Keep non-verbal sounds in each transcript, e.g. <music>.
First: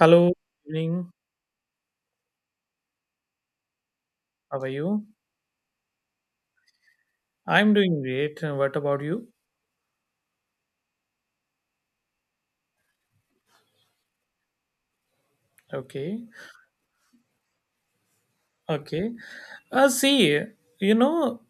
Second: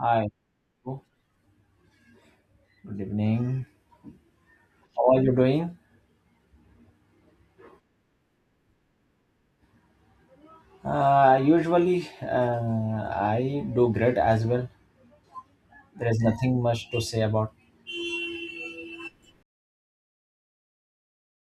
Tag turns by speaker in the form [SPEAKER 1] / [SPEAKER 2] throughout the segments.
[SPEAKER 1] Hi, good
[SPEAKER 2] evening.
[SPEAKER 1] evening.
[SPEAKER 2] How are you?
[SPEAKER 1] How are you doing?
[SPEAKER 2] I'm doing great. And what about you?
[SPEAKER 1] Usually, I do great as well. There is
[SPEAKER 2] Okay,
[SPEAKER 1] nothing much to say about.
[SPEAKER 2] okay. Uh, see, you know,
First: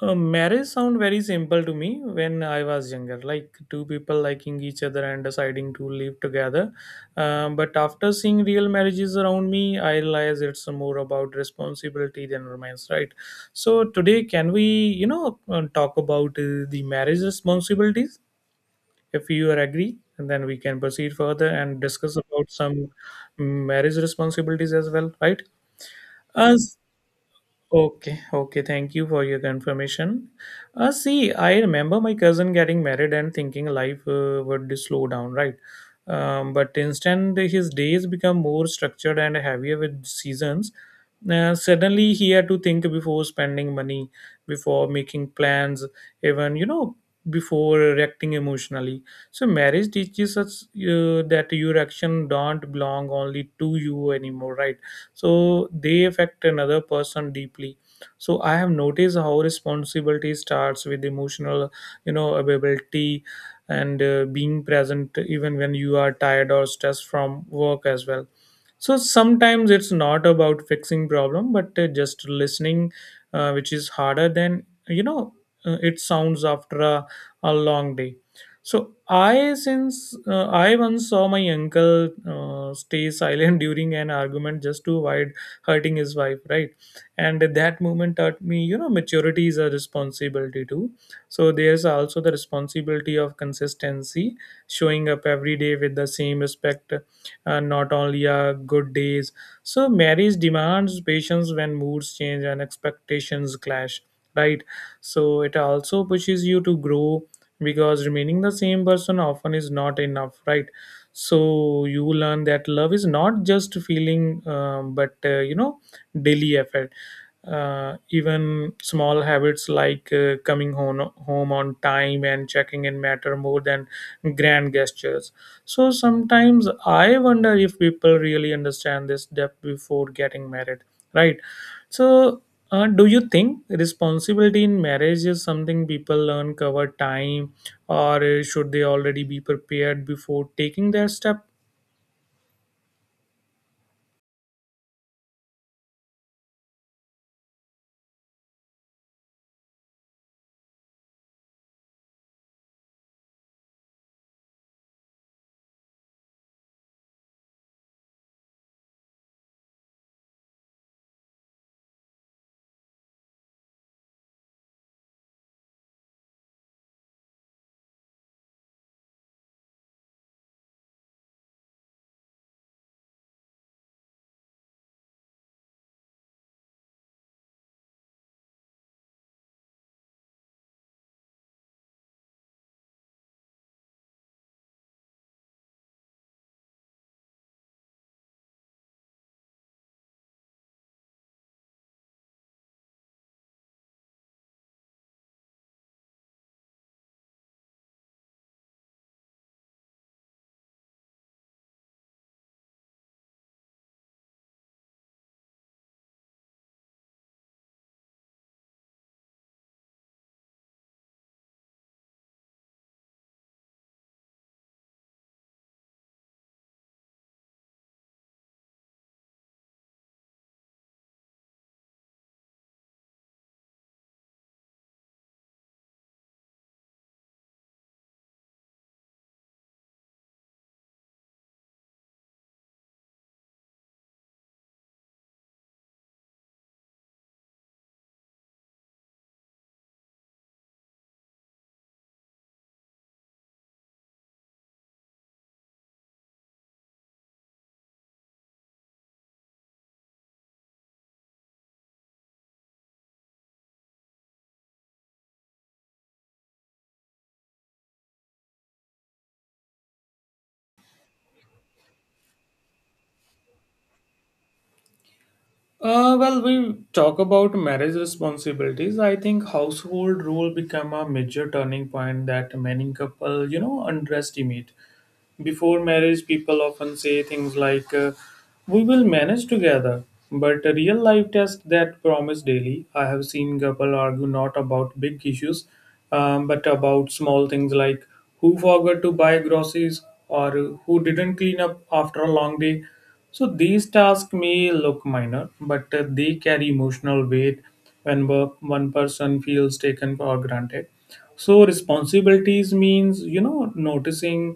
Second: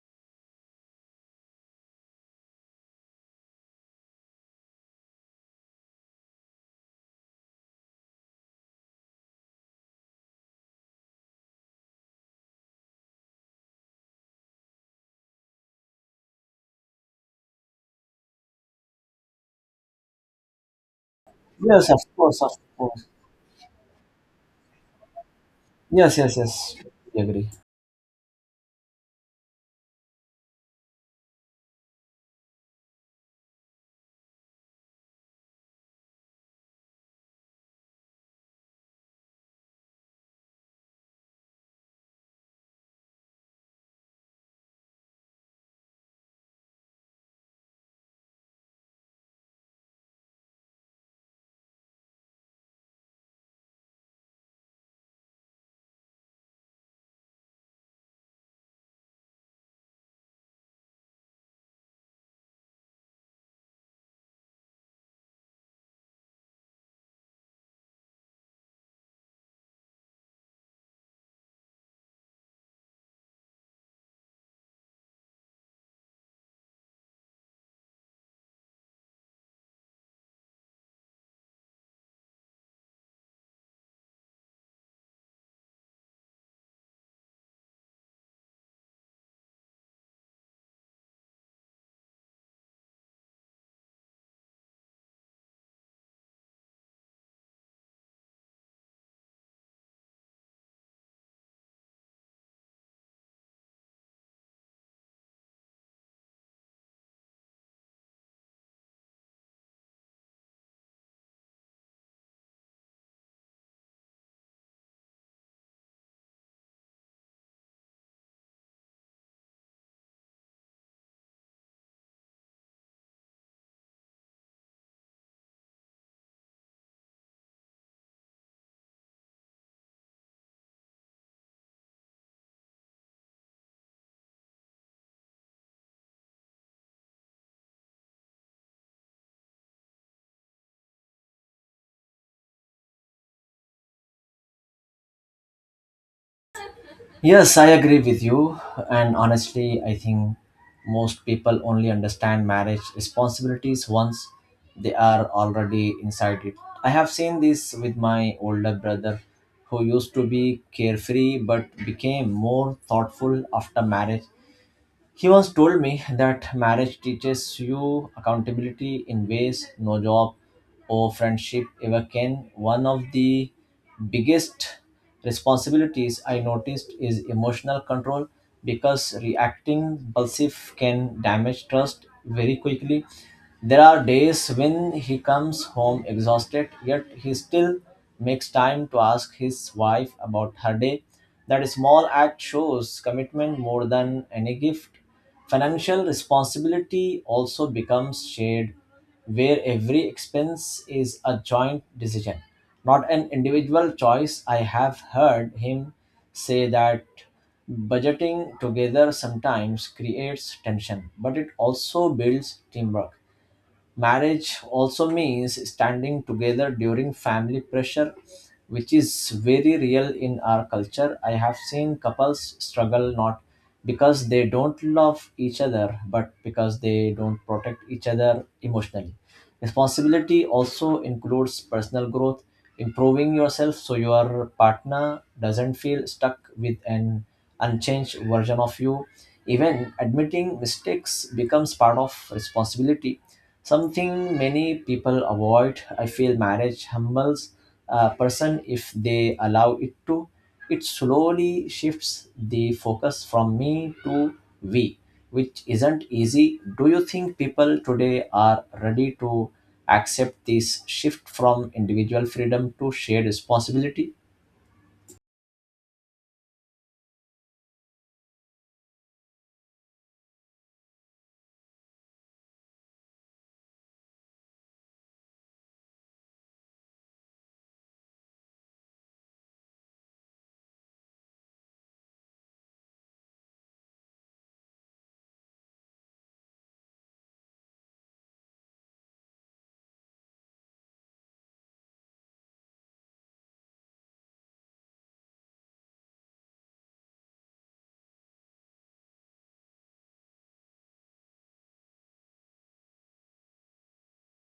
[SPEAKER 2] Marriage sound very simple to me when I was younger, like two people liking each other and deciding to live together. But after seeing real marriages around me, I realize it's more about responsibility than romance, right? So today, can we, talk about the marriage responsibilities? If you are agree, and then we can proceed further and
[SPEAKER 1] Yes, of
[SPEAKER 2] discuss
[SPEAKER 1] course,
[SPEAKER 2] about
[SPEAKER 1] of
[SPEAKER 2] some
[SPEAKER 1] course.
[SPEAKER 2] marriage responsibilities as well, right?
[SPEAKER 1] Yes, yes, yes.
[SPEAKER 2] As
[SPEAKER 1] I agree.
[SPEAKER 2] Okay, okay, thank you for your confirmation. I remember my cousin getting married and thinking life would slow down, right? But instead, his days become more structured and heavier with seasons. Suddenly, he had to think before spending money, before making plans, even, you know, before reacting emotionally. So, marriage teaches us that your action don't belong only to you anymore, right? So they affect another person deeply. So I have noticed how responsibility starts with emotional, you know, availability and being present even when you are tired or stressed from work as well. So sometimes it's not about fixing problem but just listening, which is harder than you know it sounds after a long day. So I once saw my uncle stay silent <laughs> during an argument just to avoid hurting his wife, right? And that moment taught me, you know, maturity is a responsibility too. So there's also the responsibility of consistency, showing up every day with the same respect, not only good days. So marriage demands patience when moods change and expectations clash, right? So it also pushes you to grow because remaining the same person often is not enough, right? So you learn that love is not just feeling, but daily effort. Even small habits like coming home on time and checking in matter more than grand gestures. So sometimes I wonder if people really understand this step before getting married, right? So, do you think responsibility in marriage is something people learn over time, or should they already be prepared before taking their step?
[SPEAKER 1] Yes, I agree with you. And honestly, I think most people only understand marriage responsibilities once they are already inside it. I have seen this with my older brother who used to be carefree but became more thoughtful after marriage. He once told me that marriage teaches you accountability in ways no job or friendship ever can. One of the biggest responsibilities I noticed is emotional control because reacting impulsive can damage trust very quickly. There are days when he comes home exhausted, yet he still makes time to ask his wife about her day. That small act shows commitment more than any gift. Financial responsibility also becomes shared, where every expense is a joint decision, not an individual choice. I have heard him say that budgeting together sometimes creates tension, but it also builds teamwork. Marriage also means standing together during family pressure, which is very real in our culture. I have seen couples struggle not because they don't love each other, but because they don't protect each other emotionally. Responsibility also includes personal growth, improving yourself so your partner doesn't feel stuck with an unchanged version of you. Even admitting mistakes becomes part of responsibility, something many people avoid. I feel marriage humbles a person if they allow it to. It slowly shifts the focus from me to we, which isn't easy. Do you think people today are ready to accept this shift from individual freedom to shared responsibility?
[SPEAKER 2] Well, we talk about marriage responsibilities. I think household rule become a major turning point that many couple, you know, underestimate. Before marriage, people often say things like, we will manage together. But a real life test that promise daily. I have seen couple argue not about big issues, but about small things like who forgot to buy groceries or who didn't clean up after a long day. So these tasks may look minor, but they carry emotional weight when one person feels taken for granted. So responsibilities means, you know, noticing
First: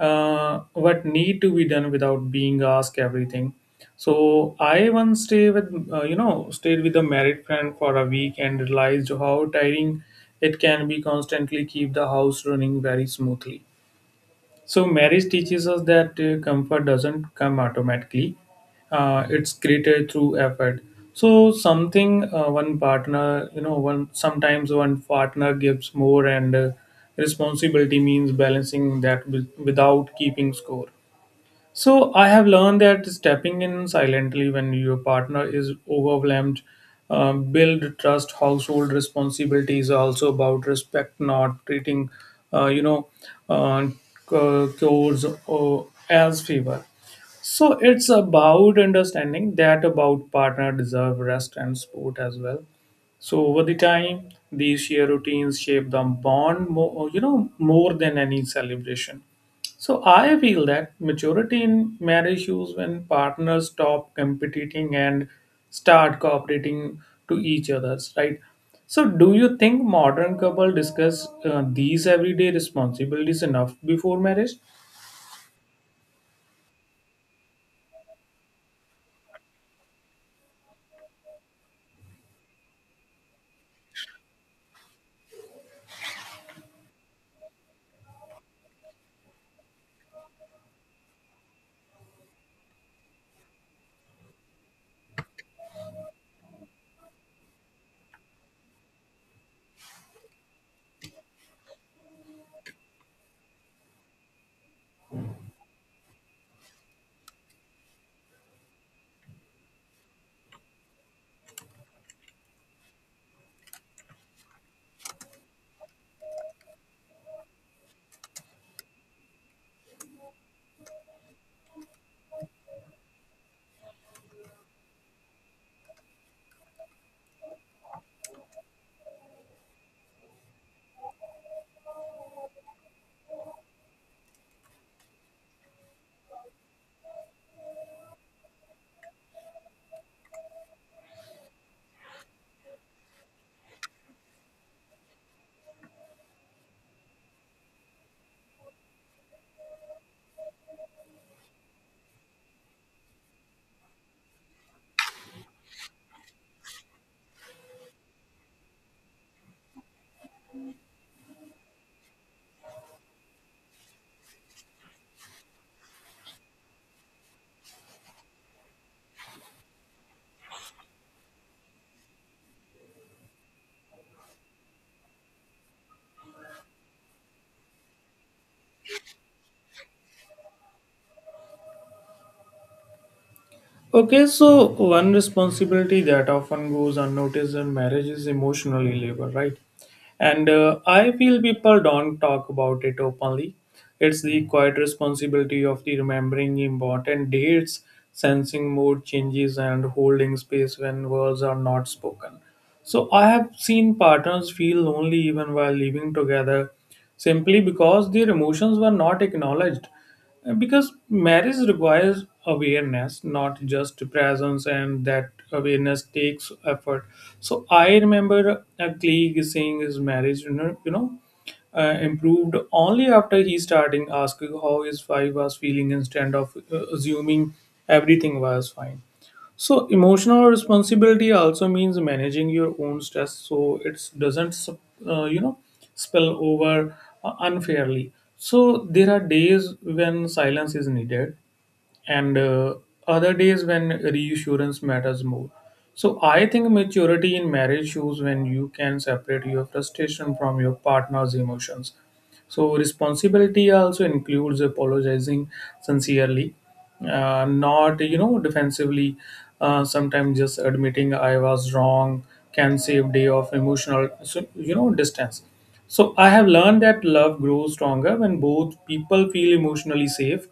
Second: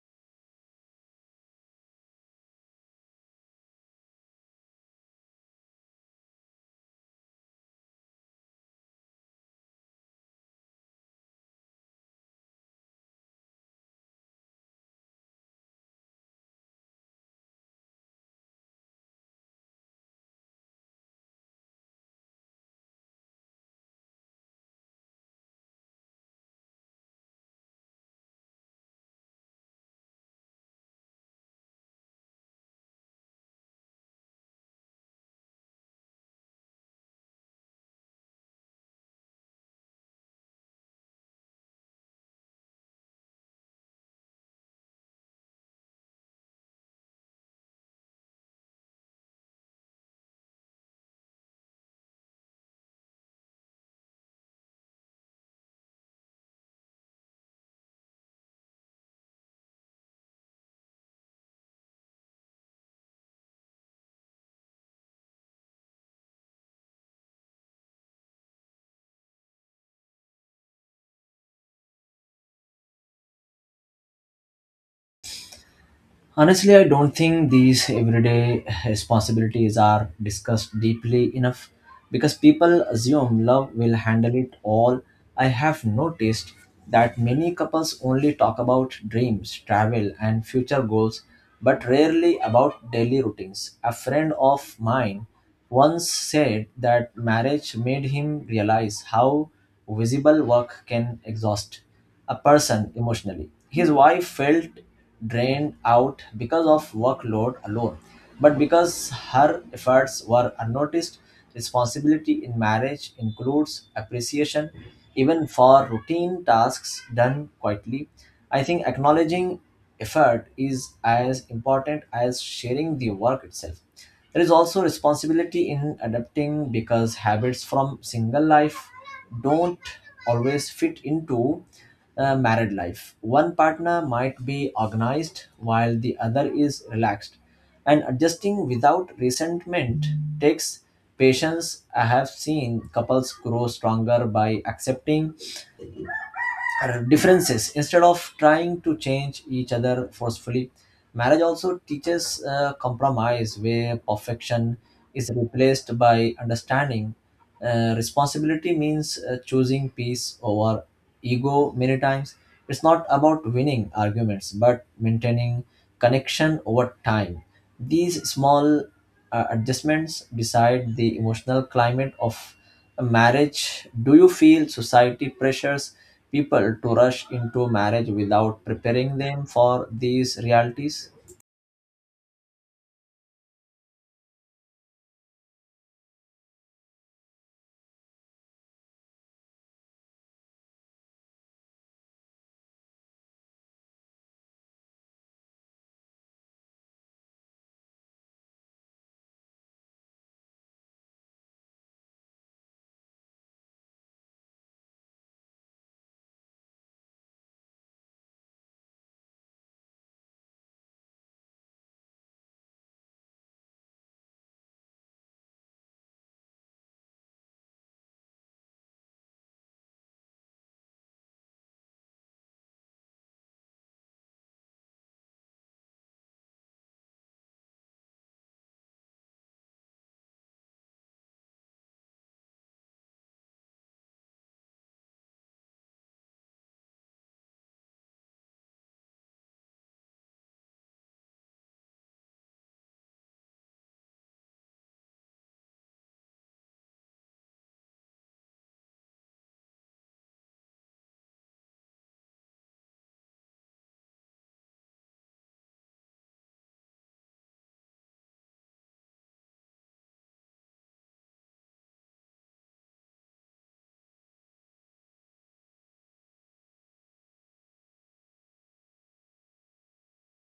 [SPEAKER 2] what need to be done without being asked everything. So I once stayed with a married friend for a week and realized how tiring it can be constantly keep the house running very smoothly. So, marriage teaches us that comfort doesn't come automatically, it's created through effort. So, something one partner, you know, one sometimes one partner gives more, and responsibility means balancing that with, without keeping score. So I have learned that stepping in silently when your partner is overwhelmed, build trust. Household responsibility is also about respect, not treating, uh, you know, uh, chores or as favor. So it's about understanding that about partner deserve rest and support as well. So over the time, these shared routines shape the bond more, more than any celebration. So I feel that maturity in marriage is when partners stop competing and start cooperating to each other's, right? So do you think modern couple discuss these everyday responsibilities enough before marriage?
[SPEAKER 1] Honestly, I don't think these everyday responsibilities are discussed deeply enough because people assume love will handle it all. I have noticed that many couples only talk about dreams, travel, and future goals, but rarely about daily routines. A friend of mine once said that marriage made him realize how visible work can exhaust a person emotionally. His wife felt drained out because of workload alone, but because her efforts were unnoticed, responsibility in marriage includes appreciation even for routine tasks done quietly. I think acknowledging effort is as important as sharing the work itself. There is also responsibility in adapting because habits from single life don't always fit into married life. One partner might be organized while the other is relaxed, and adjusting without resentment takes patience. I have seen couples grow stronger by accepting differences instead of trying to change each other forcefully. Marriage also teaches compromise where perfection is replaced by understanding. Responsibility means choosing peace over ego many times. It's not about winning arguments but maintaining connection over time. These small adjustments decide the emotional climate of marriage. Do you feel society pressures people to rush into marriage without preparing them for these realities?
[SPEAKER 2] Okay, so one responsibility that often goes unnoticed in marriage is emotional labor, right? And I feel people don't talk about it openly. It's the quiet responsibility of the remembering important dates, sensing mood changes, and holding space when words are not spoken. So I have seen partners feel lonely even while living together simply because their emotions were not acknowledged. Because marriage requires awareness not just presence, and that awareness takes effort. So I remember a colleague saying his marriage improved only after he starting asking how his wife was feeling instead of assuming everything was fine. So emotional responsibility also means managing your own stress so it doesn't uh, you know spill over unfairly. So there are days when silence is needed and other days when reassurance matters more. So I think maturity in marriage shows when you can separate your frustration from your partner's emotions. So responsibility also includes apologizing sincerely, not, you know, defensively. Sometimes just admitting I was wrong can save day of emotional, distance. So I have learned that love grows stronger when both people feel emotionally safe.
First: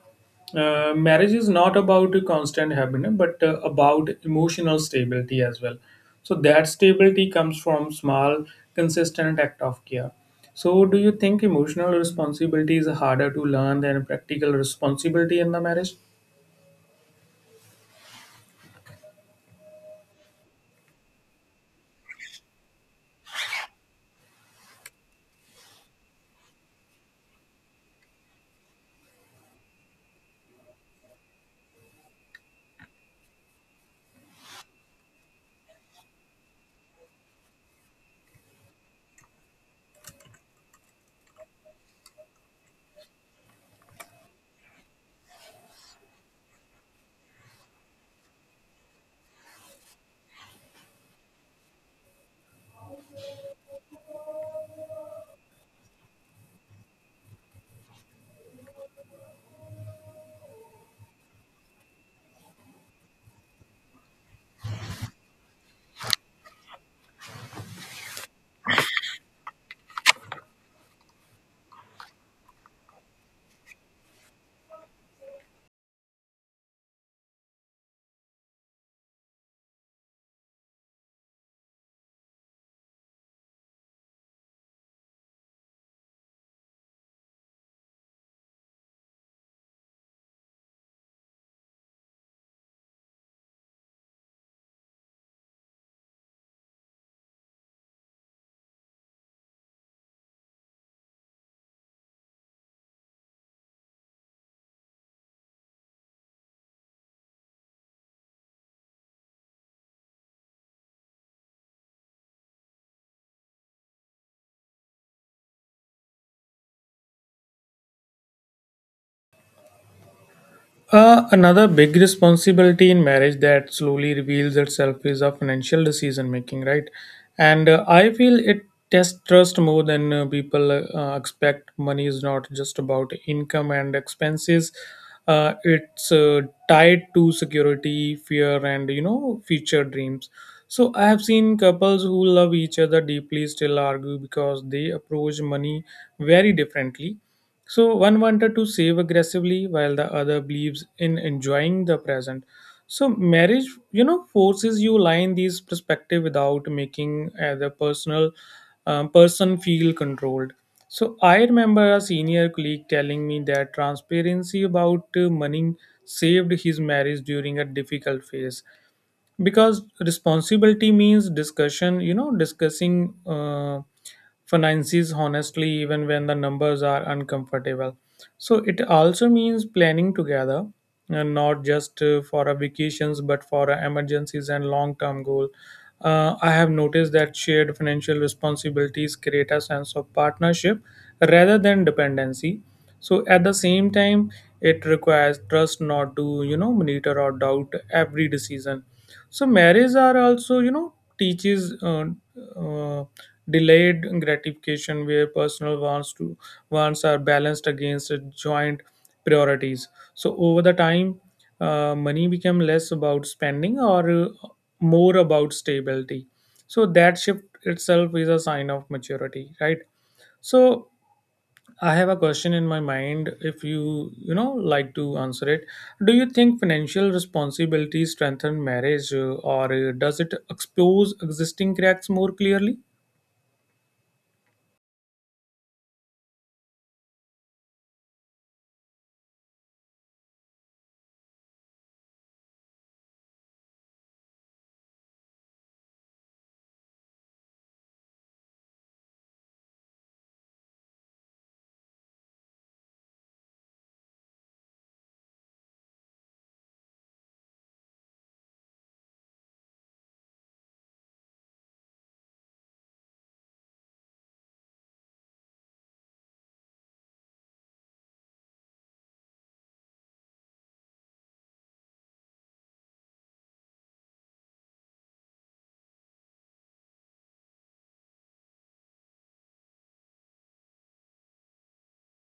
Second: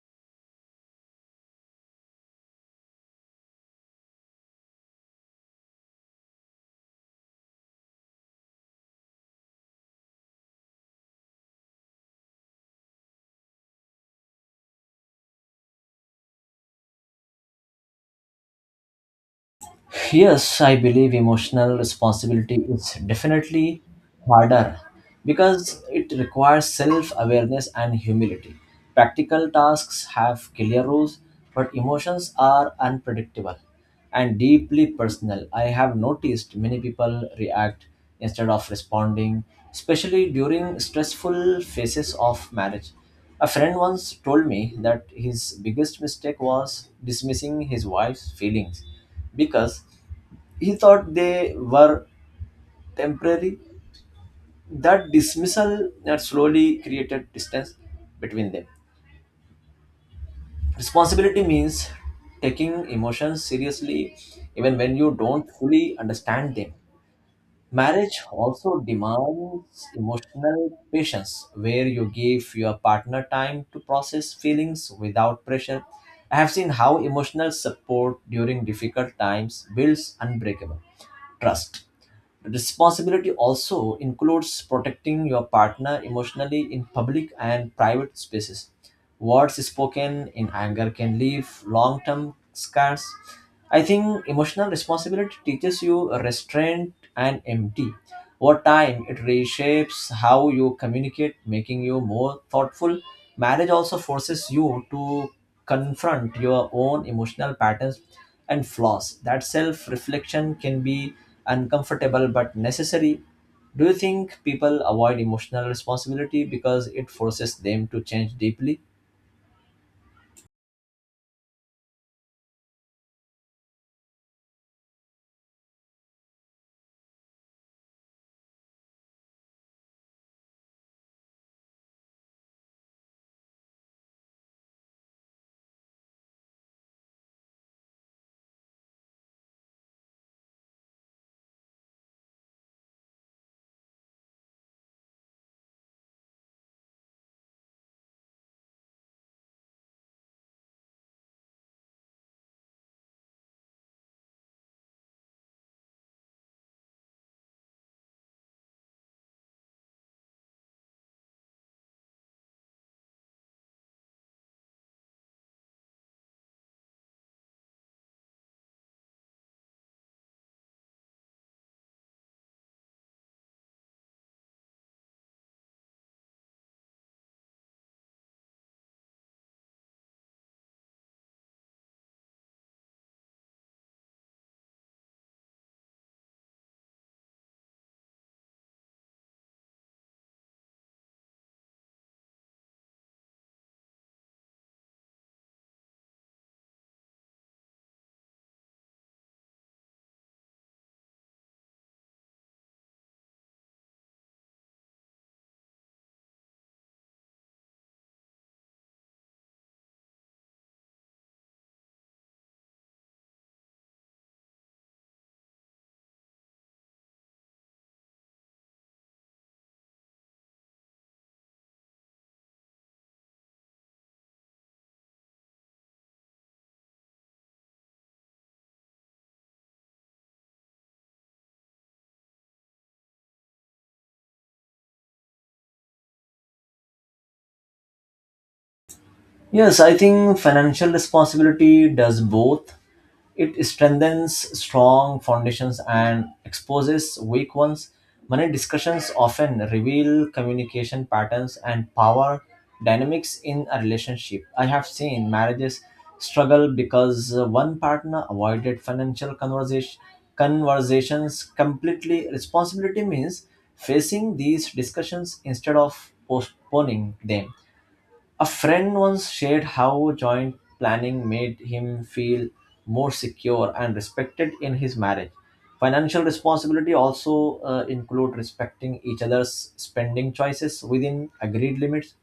[SPEAKER 2] Uh, marriage is not about a constant happiness but about emotional stability as well. So that stability comes from small consistent act of care. So do you think emotional responsibility is harder to learn than practical responsibility in the marriage?
[SPEAKER 1] Yes, I believe emotional responsibility is definitely harder because it requires self awareness and humility. Practical tasks have clear rules, but emotions are unpredictable and deeply personal. I have noticed many people react instead of responding, especially during stressful phases of marriage. A friend once told me that his biggest mistake was dismissing his wife's feelings because he thought they were temporary. That dismissal had slowly created distance between them. Responsibility means taking emotions seriously even when you don't fully understand them. Marriage also demands emotional patience, where you give your partner time to process feelings without pressure. I have seen how emotional support during difficult times builds unbreakable trust. Responsibility also includes protecting your partner emotionally in public and private spaces. Words spoken in anger can leave long term scars. I think emotional responsibility teaches you restraint and empathy. Over time, it reshapes how you communicate, making you more thoughtful. Marriage also forces you to confront your own emotional patterns and flaws. That self reflection can be uncomfortable but necessary. Do you think people avoid emotional responsibility because it forces them to change deeply?
[SPEAKER 2] Another big responsibility in marriage that slowly reveals itself is a financial decision making, right? And I feel it tests trust more than people expect. Money is not just about income and expenses. It's tied to security, fear, and, you know, future dreams. So I have seen couples who love each other deeply still argue because they approach money very differently. So one wanted to save aggressively while the other believes in enjoying the present. So marriage, you know, forces you line these perspective without making the person feel controlled. So I remember a senior colleague telling me that transparency about money saved his marriage during a difficult phase because responsibility means discussion you know discussing finances honestly even when the numbers are uncomfortable. So it also means planning together, and not just for our vacations but for our emergencies and long term goal. Uh, I have noticed that shared financial responsibilities create a sense of partnership rather than dependency. So at the same time, it requires trust not to, you know, monitor or doubt every decision. So marriage are also, you know, teaches uh, delayed gratification where personal wants are balanced against joint priorities. So over the time, money become less about spending or more about stability. So that shift itself is a sign of maturity, right? So I have a question in my mind if you, you know, like to answer it. Do you think financial responsibility strengthen marriage or does it expose existing cracks more clearly?
[SPEAKER 1] Yes, I think financial responsibility does both. It strengthens strong foundations and exposes weak ones. Money discussions often reveal communication patterns and power dynamics in a relationship. I have seen marriages struggle because one partner avoided financial conversations completely. Responsibility means facing these discussions instead of postponing them. A friend once shared how joint planning made him feel more secure and respected in his marriage. Financial responsibility also include respecting each other's spending choices within agreed limits.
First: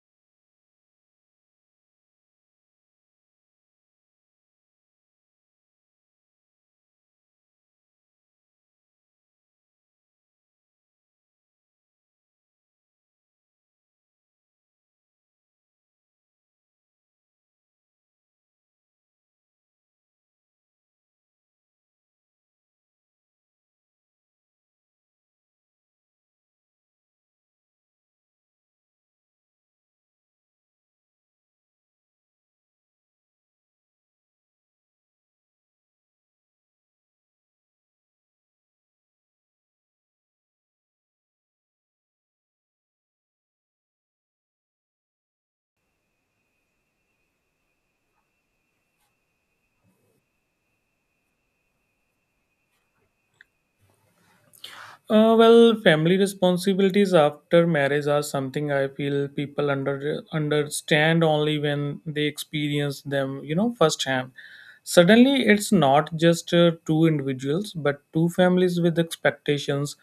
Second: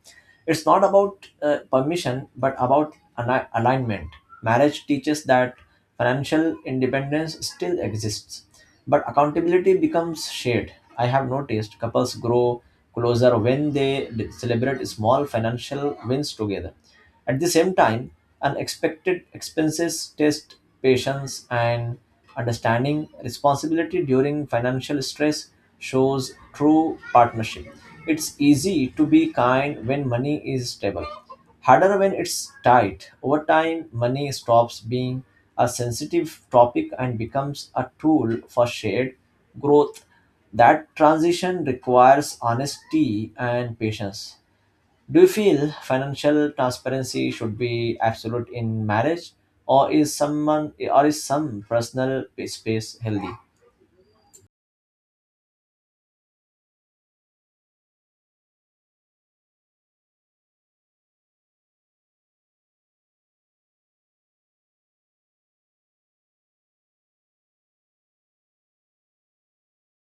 [SPEAKER 1] It's not about permission but about alignment. Marriage teaches that financial independence still exists, but accountability becomes shared. I have noticed couples grow closer when they celebrate small financial wins together. At the same time, unexpected expenses test patience and understanding. Responsibility during financial stress shows true partnership. It's easy to be kind when money is stable, harder when it's tight. Over time, money stops being a sensitive topic and becomes a tool for shared growth. That transition requires honesty and patience. Do you feel financial transparency should be absolute in marriage, or is some personal space healthy?
[SPEAKER 2] Well, family responsibilities after marriage are something I feel people understand only when they experience them, you know, firsthand. Suddenly, it's not just two individuals, but two families with expectations,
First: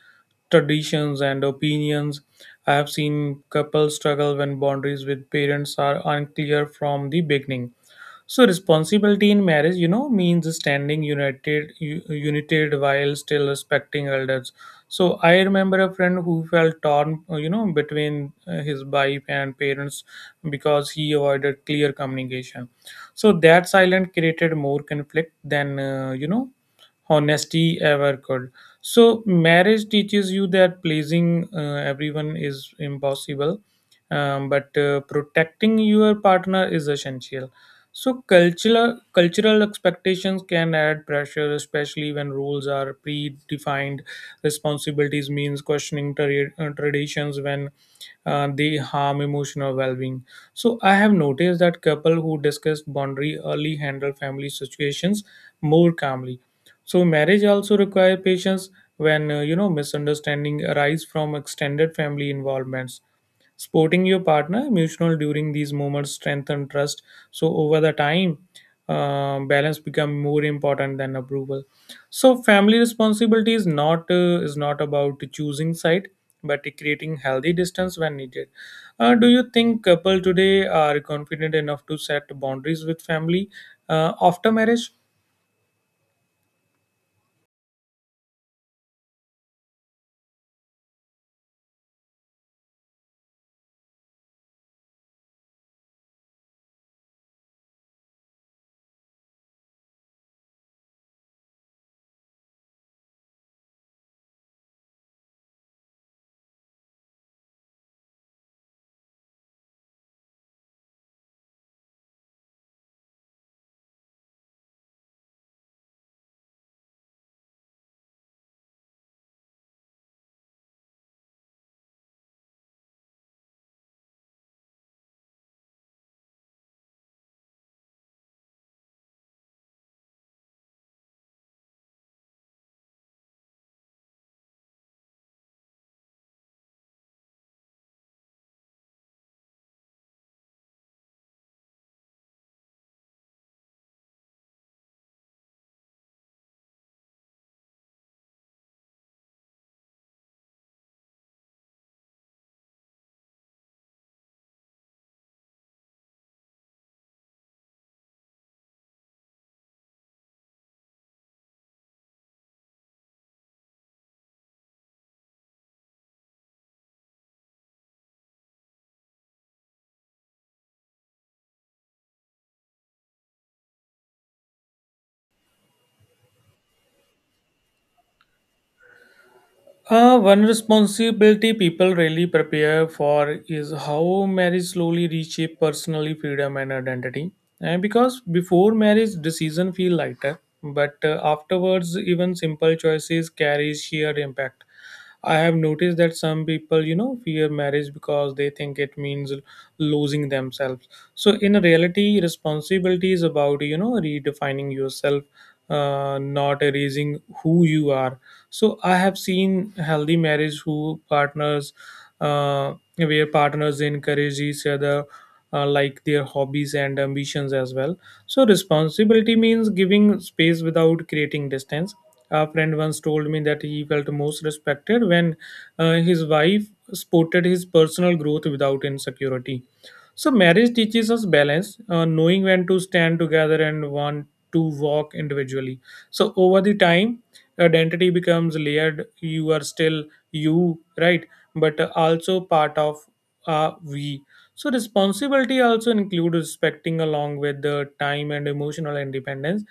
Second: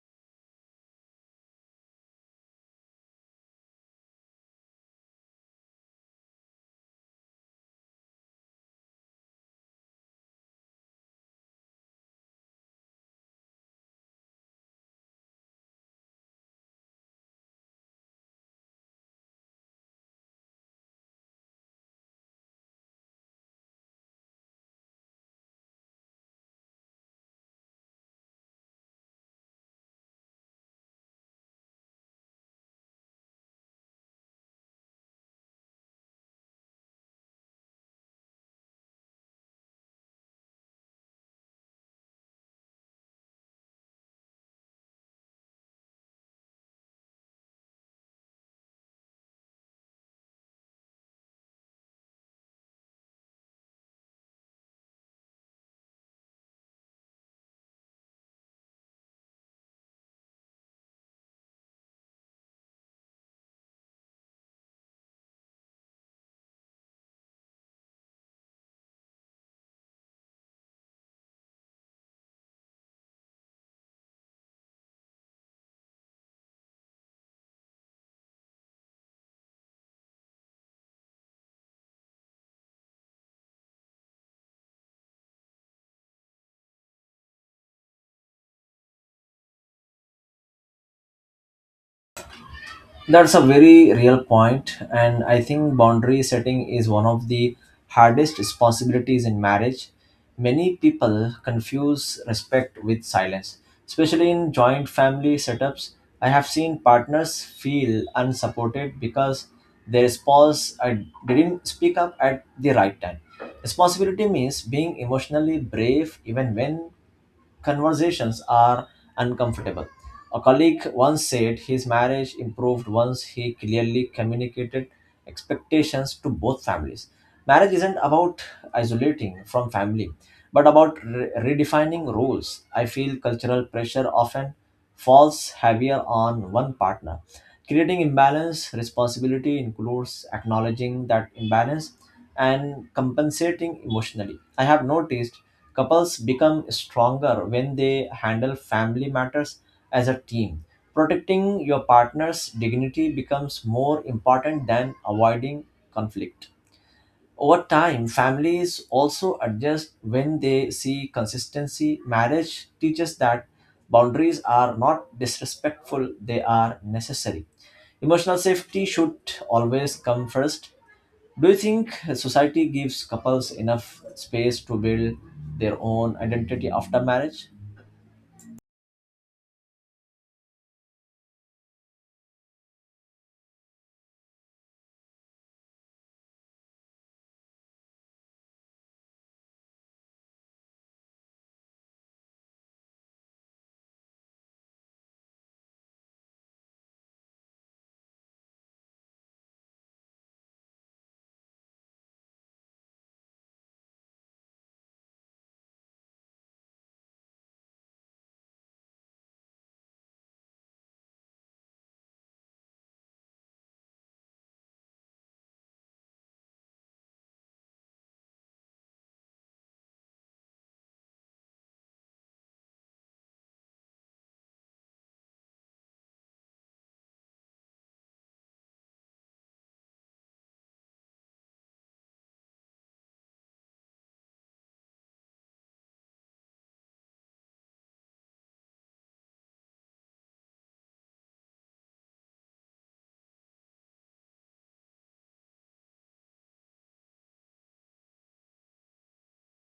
[SPEAKER 2] traditions, and opinions. I have seen couples struggle when boundaries with parents are unclear from the beginning. So responsibility in marriage, you know, means standing united, united while still respecting elders. So I remember a friend who felt torn, between his wife and parents because he avoided clear communication. So that silence created more conflict than honesty ever could. So marriage teaches you that pleasing everyone is impossible, but protecting your partner is essential. So cultural expectations can add pressure, especially when rules are predefined. Responsibilities means questioning traditions when they harm emotional well-being. So I have noticed that couple who discuss boundary early handle family situations more calmly. So marriage also require patience when misunderstanding arise from extended family involvements. Supporting your partner emotional during these moments strengthen trust. So over the time, balance become more important than approval. So family responsibility is not about choosing side, but creating healthy distance when needed. Do you think couple today are confident enough to set boundaries with family after marriage?
[SPEAKER 1] That's a very real point, and I think boundary setting is one of the hardest responsibilities in marriage. Many people confuse respect with silence, especially in joint family setups. I have seen partners feel unsupported because their spouse didn't speak up at the right time. Responsibility means being emotionally brave even when conversations are uncomfortable. A colleague once said his marriage improved once he clearly communicated expectations to both families. Marriage isn't about isolating from family, but about redefining roles. I feel cultural pressure often falls heavier on one partner, creating imbalance. Responsibility includes acknowledging that imbalance and compensating emotionally. I have noticed couples become stronger when they handle family matters as a team. Protecting your partner's dignity becomes more important than avoiding conflict. Over time, families also adjust when they see consistency. Marriage teaches that boundaries are not disrespectful, they are necessary. Emotional safety should always come first. Do you think society gives couples enough space to build their own identity after marriage?
[SPEAKER 2] One responsibility people really prepare for is how marriage slowly reshape personally freedom and identity. And because before marriage, decision feel lighter, but afterwards, even simple choices carry sheer impact. I have noticed that some people, you know, fear marriage because they think it means losing themselves. So, in reality, responsibility is about, you know, redefining yourself, not erasing who you are. So, I have seen healthy marriage where partners encourage each other, like their hobbies and ambitions as well. So, responsibility means giving space without creating distance. A friend once told me that he felt most respected when his wife supported his personal growth without insecurity. So, marriage teaches us balance, knowing when to stand together and want to walk individually. So, over the time, identity becomes layered. You are still you, right? But also part of a we. So, responsibility also includes respecting along with the time and emotional independence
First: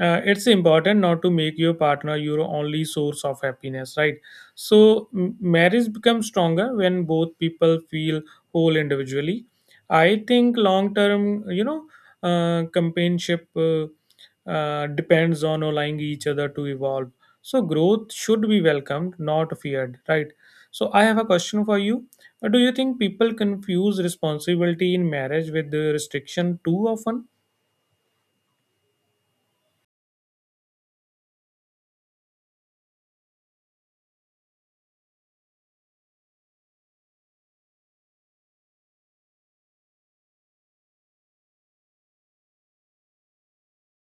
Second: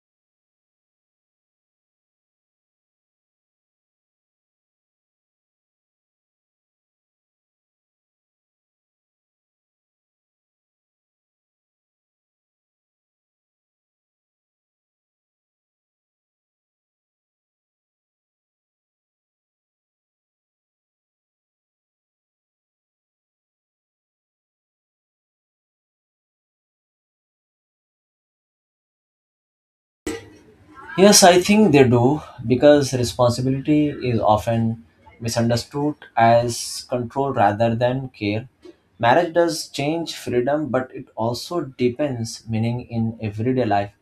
[SPEAKER 2] uh, It's important not to make your partner your only source of happiness, right? So marriage becomes stronger when both people feel whole individually. I think long term, companionship depends on allowing each other to evolve. So growth should be welcomed, not feared, right? So I have a question for you. Do you think people confuse responsibility in marriage with the restriction too often?
[SPEAKER 1] Yes, I think they do because responsibility is often misunderstood as control rather than care. Marriage does change freedom, but it also deepens meaning in everyday life.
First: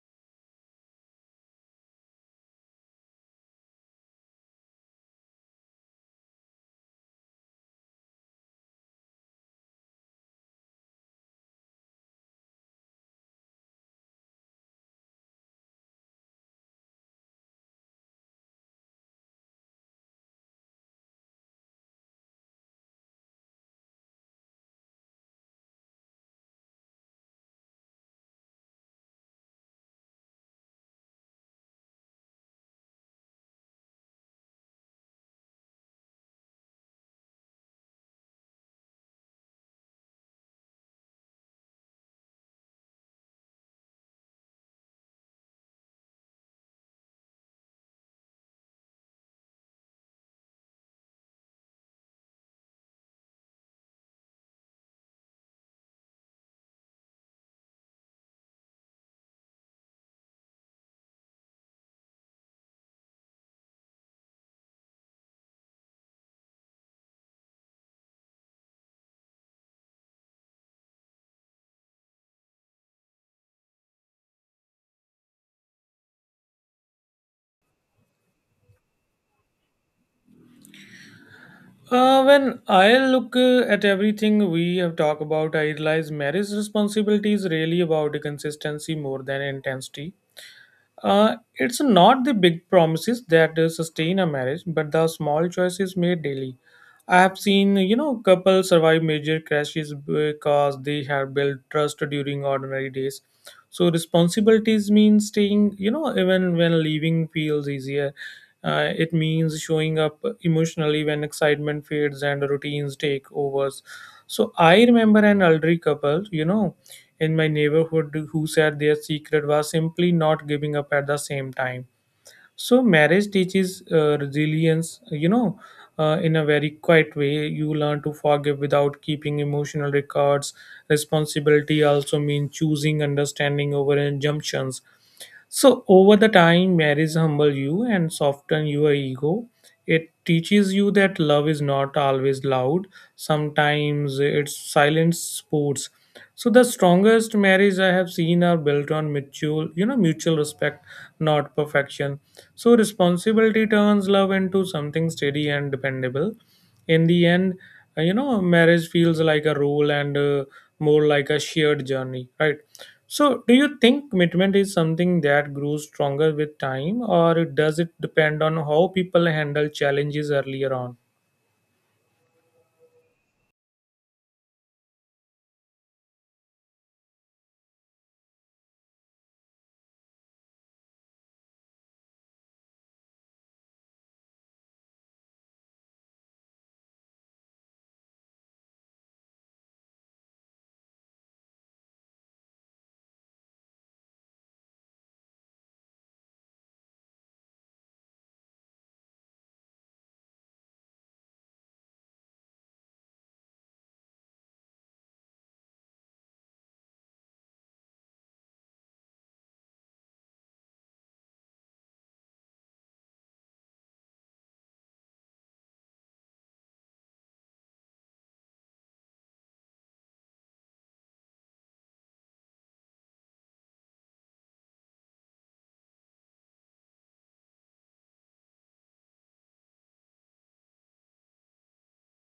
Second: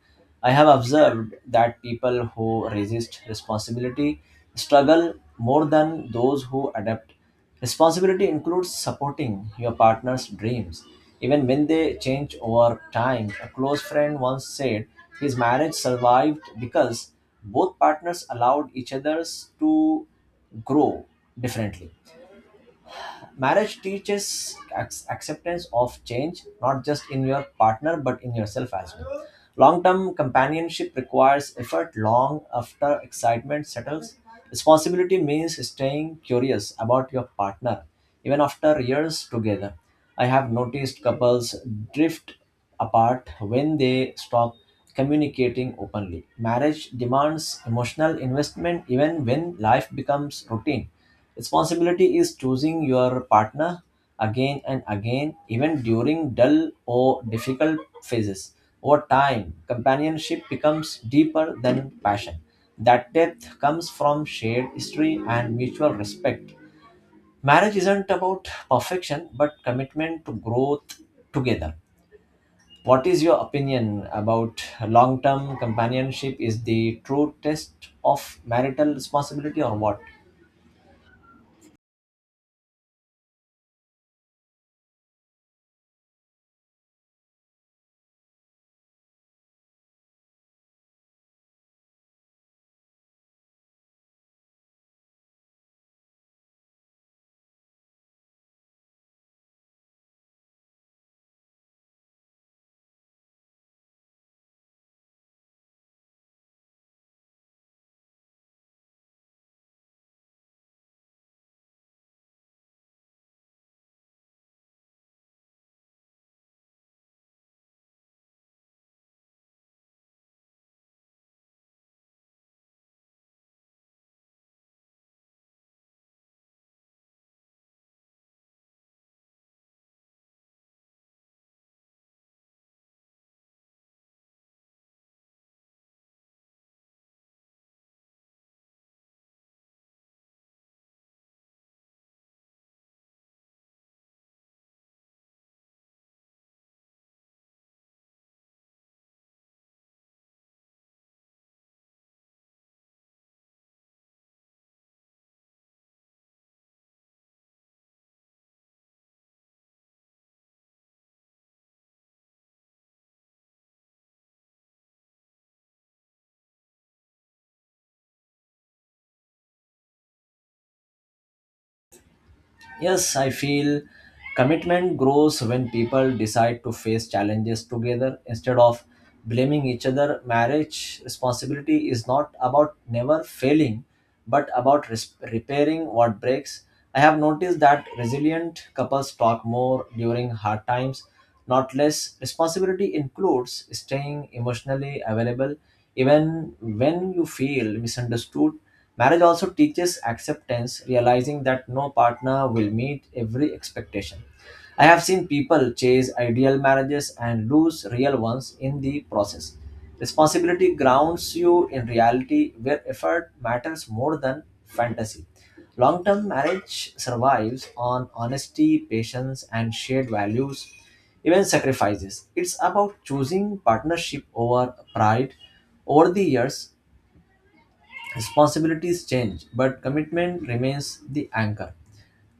[SPEAKER 1] I have observed that people who resist responsibility struggle more than those who adapt. Responsibility includes supporting your partner's dreams, even when they change over time. A close friend once said his marriage survived because both partners allowed each other's to grow differently. Marriage teaches acceptance of change, not just in your partner, but in yourself as well. Long term companionship requires effort long after excitement settles. Responsibility means staying curious about your partner, even after years together. I have noticed couples drift apart when they stop communicating openly. Marriage demands emotional investment even when life becomes routine. Responsibility is choosing your partner again and again, even during dull or difficult phases. Over time, companionship becomes deeper than passion. That depth comes from shared history and mutual respect. Marriage isn't about perfection, but commitment to growth together. What is your opinion about long term companionship? Is the true test of marital responsibility or what?
[SPEAKER 2] When I look at everything we have talked about, I realize marriage responsibility is really about consistency more than intensity. It's not the big promises that sustain a marriage, but the small choices made daily. I have seen, you know, couples survive major crashes because they have built trust during ordinary days. So responsibilities mean staying, you know, even when leaving feels easier. It means showing up emotionally when excitement fades and routines take overs. So I remember an elderly couple, you know, in my neighborhood who said their secret was simply not giving up at the same time. So, marriage teaches resilience, you know, in a very quiet way. You learn to forgive without keeping emotional records. Responsibility also means choosing understanding over injunctions. So over the time, marriage humble you and soften your ego. It teaches you that love is not always loud. Sometimes it's silent sports. So the strongest marriage I have seen are built on mutual, you know, mutual respect, not perfection. So responsibility turns love into something steady and dependable. In the end, you know, marriage feels like a role and more like a shared journey, right? So, do you think commitment is something that grows stronger with time, or does it depend on how people handle challenges earlier on?
[SPEAKER 1] Yes, I feel commitment grows when people decide to face challenges together instead of blaming each other. Marriage responsibility is not about never failing, but about repairing what breaks. I have noticed that resilient couples talk more during hard times, not less. Responsibility includes staying emotionally available even when you feel misunderstood. Marriage also teaches acceptance, realizing that no partner will meet every expectation. I have seen people chase ideal marriages and lose real ones in the process. Responsibility grounds you in reality where effort matters more than fantasy. Long term marriage survives on honesty, patience, and shared values, even sacrifices. It's about choosing partnership over pride. Over the years, responsibilities change, but commitment remains the anchor.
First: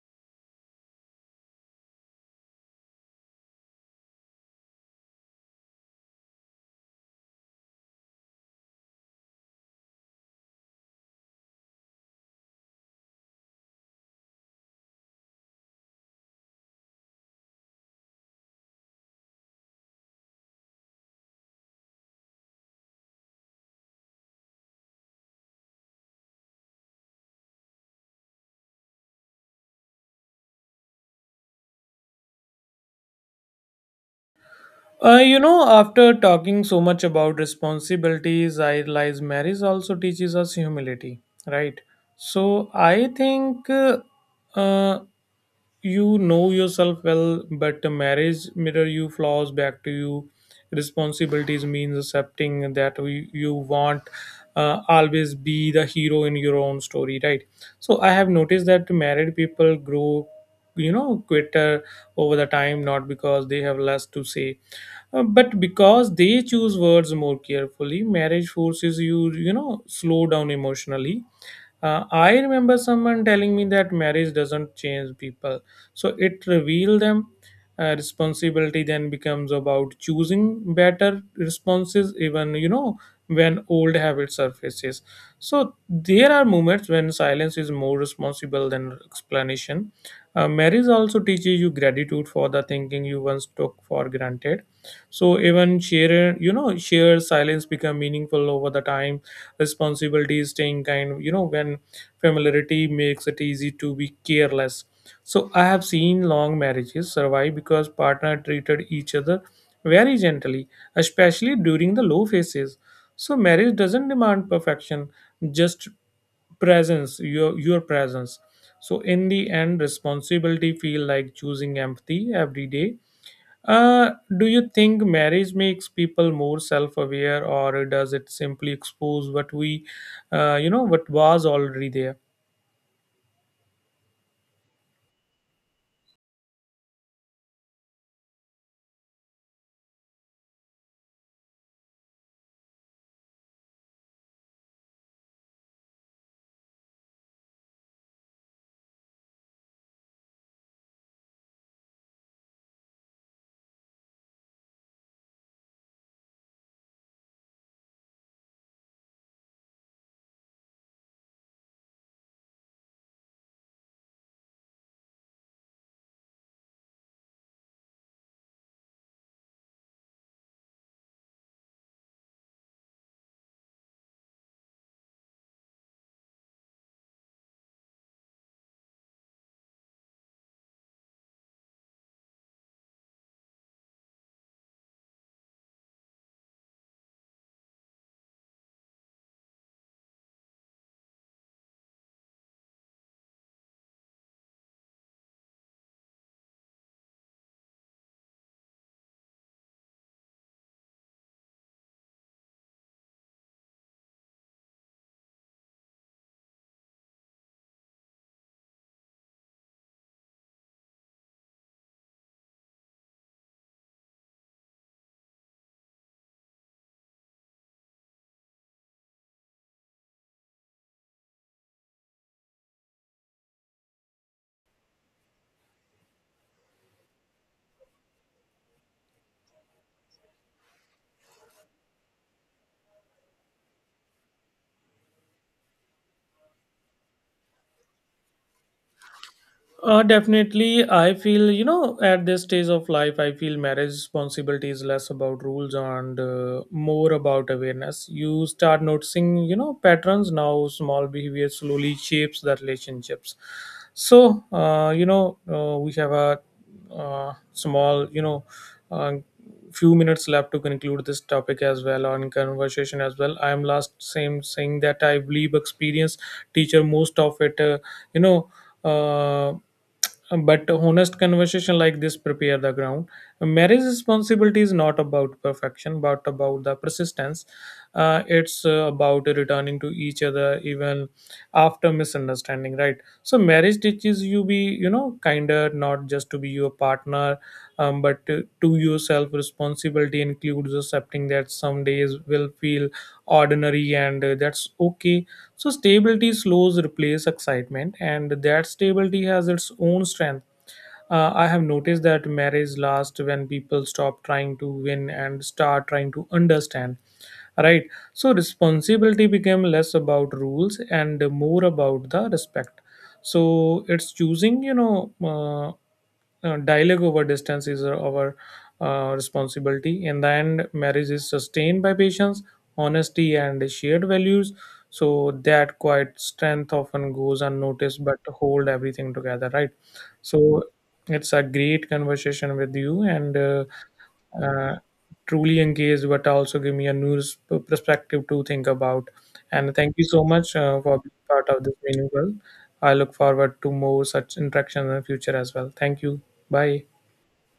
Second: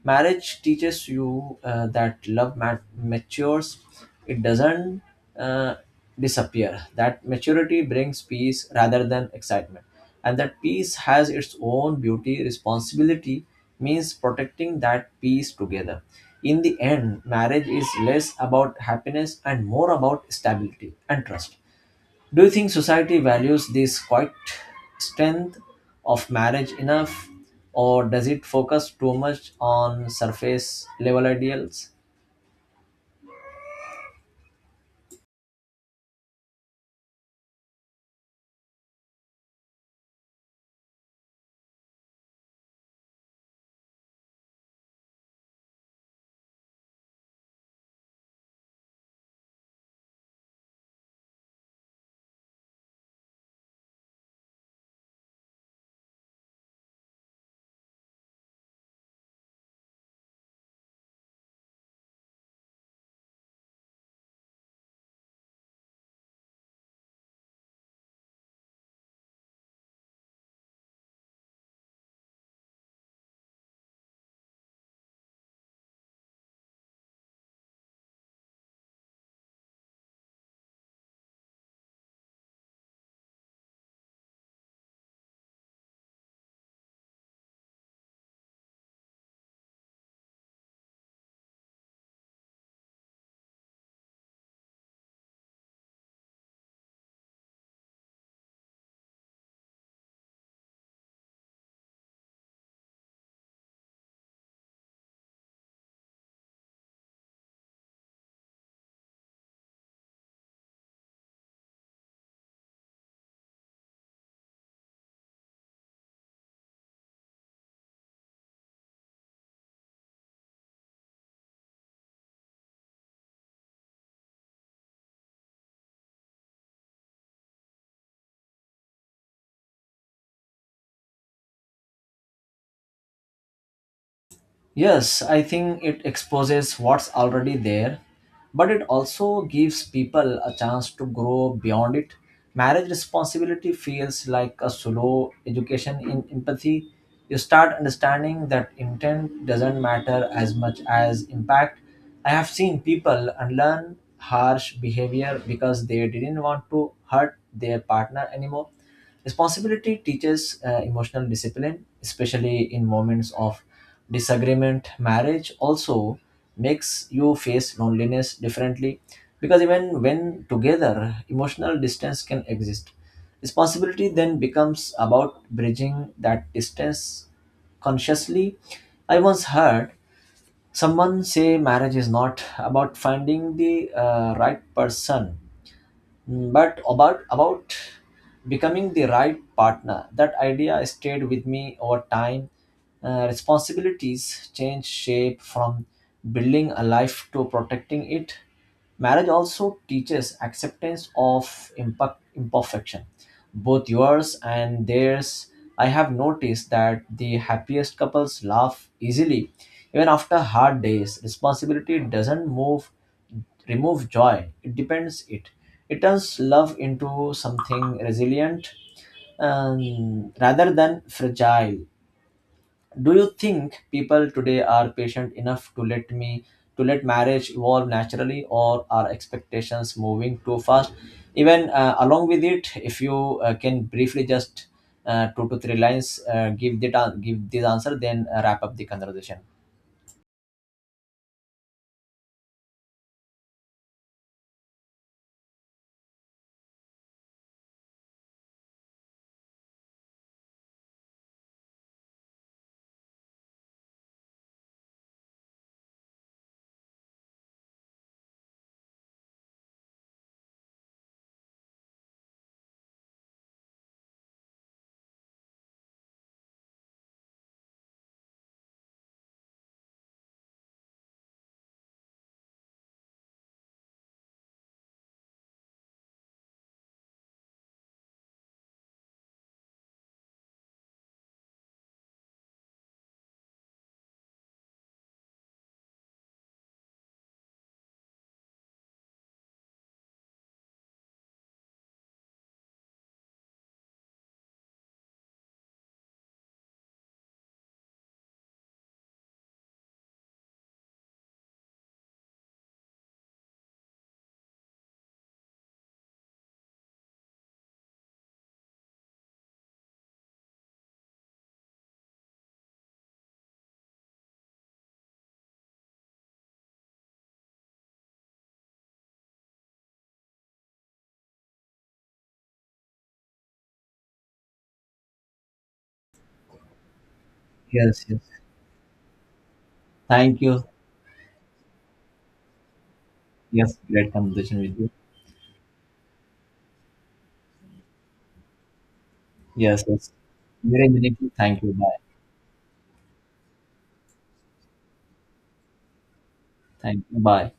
[SPEAKER 1] Marriage teaches you that love matures, it doesn't uh, disappear. That maturity brings peace rather than excitement. And that peace has its own beauty. Responsibility means protecting that peace together. In the end, marriage is less about happiness and more about stability and trust. Do you think society values this quiet strength of marriage enough, or does it focus too much on surface level ideals?
[SPEAKER 2] You know, after talking so much about responsibilities, I realize marriage also teaches us humility, right? So I think, uh, you know yourself well, but the marriage mirror you flaws back to you. Responsibilities means accepting that we, you want always be the hero in your own story, right? So I have noticed that married people grow, you know, quitter over the time, not because they have less to say, but because they choose words more carefully. Marriage forces you, you know, slow down emotionally. I remember someone telling me that marriage doesn't change people, so it reveals them. Responsibility then becomes about choosing better responses, even, you know, when old habit surfaces. So there are moments when silence is more responsible than explanation. Marriage also teaches you gratitude for the thinking you once took for granted. So even shared silence become meaningful over the time. Responsibility staying kind, you know, when familiarity makes it easy to be careless. So I have seen long marriages survive because partner treated each other very gently, especially during the low phases. So marriage doesn't demand perfection, just presence. Your presence. So in the end, responsibility feel like choosing empathy every day. uh, do you think marriage makes people more self-aware, or does it simply expose what we, you know, what was already there?
[SPEAKER 1] Yes, I think it exposes what's already there, but it also gives people a chance to grow beyond it. Marriage responsibility feels like a slow education in empathy. You start understanding that intent doesn't matter as much as impact. I have seen people unlearn harsh behavior because they didn't want to hurt their partner anymore. Responsibility teaches emotional discipline, especially in moments of disagreement. Marriage also makes you face loneliness differently because even when together, emotional distance can exist. Responsibility then becomes about bridging that distance consciously. I once heard someone say marriage is not about finding the right person. Mm. But about becoming the right partner, that idea stayed with me over time. Responsibilities change shape from building a life to protecting it. Marriage also teaches acceptance of imperfection, both yours and theirs. I have noticed that the happiest couples laugh easily even after hard days. Responsibility doesn't move remove joy, it it turns love into something resilient, rather than fragile. Do you think people today are patient enough to let me to let marriage evolve naturally, or are expectations moving too fast even along with it? If you can briefly just 2 to 3 lines give give this answer, then wrap up the conversation.
[SPEAKER 2] Definitely, I feel, you know, at this stage of life, I feel marriage responsibility is less about rules and, more about awareness. You start noticing, you know, patterns now. Small behavior slowly shapes the relationships. So you know, we have a small, you know, uh, few minutes left to conclude this topic as well on conversation as well. I am last same saying that I believe experience teacher most of it. You know. Uh, but a honest conversation like this prepare the ground. Marriage responsibility is not about perfection, but about the persistence. It's about returning to each other even after misunderstanding, right? So marriage teaches you be, you know, kinder, not just to be your partner, but to yourself. Responsibility includes accepting that some days will feel ordinary, and that's okay. So stability slows replace excitement, and that stability has its own strength. I have noticed that marriage lasts when people stop trying to win and start trying to understand. Right. So responsibility became less about rules and more about the respect. So it's choosing, you know, dialogue over distance is our responsibility. In the end, marriage is sustained by patience, honesty, and shared values. So that quiet strength often goes unnoticed,
[SPEAKER 1] Yes,
[SPEAKER 2] but
[SPEAKER 1] yes,
[SPEAKER 2] hold everything together, right?
[SPEAKER 1] thank
[SPEAKER 2] So
[SPEAKER 1] you.
[SPEAKER 2] it's a great conversation with you, and
[SPEAKER 1] Yes, great conversation
[SPEAKER 2] uh,
[SPEAKER 1] with you.
[SPEAKER 2] truly engaged, but also give me a new perspective to think about. And
[SPEAKER 1] Yes,
[SPEAKER 2] thank you
[SPEAKER 1] yes.
[SPEAKER 2] so much
[SPEAKER 1] Very
[SPEAKER 2] for being
[SPEAKER 1] meaningful.
[SPEAKER 2] part
[SPEAKER 1] Thank
[SPEAKER 2] of
[SPEAKER 1] you.
[SPEAKER 2] this
[SPEAKER 1] Bye.
[SPEAKER 2] meaningful. I look forward to more such interactions in the future as well. Thank you, bye.
[SPEAKER 1] Thank you. Bye.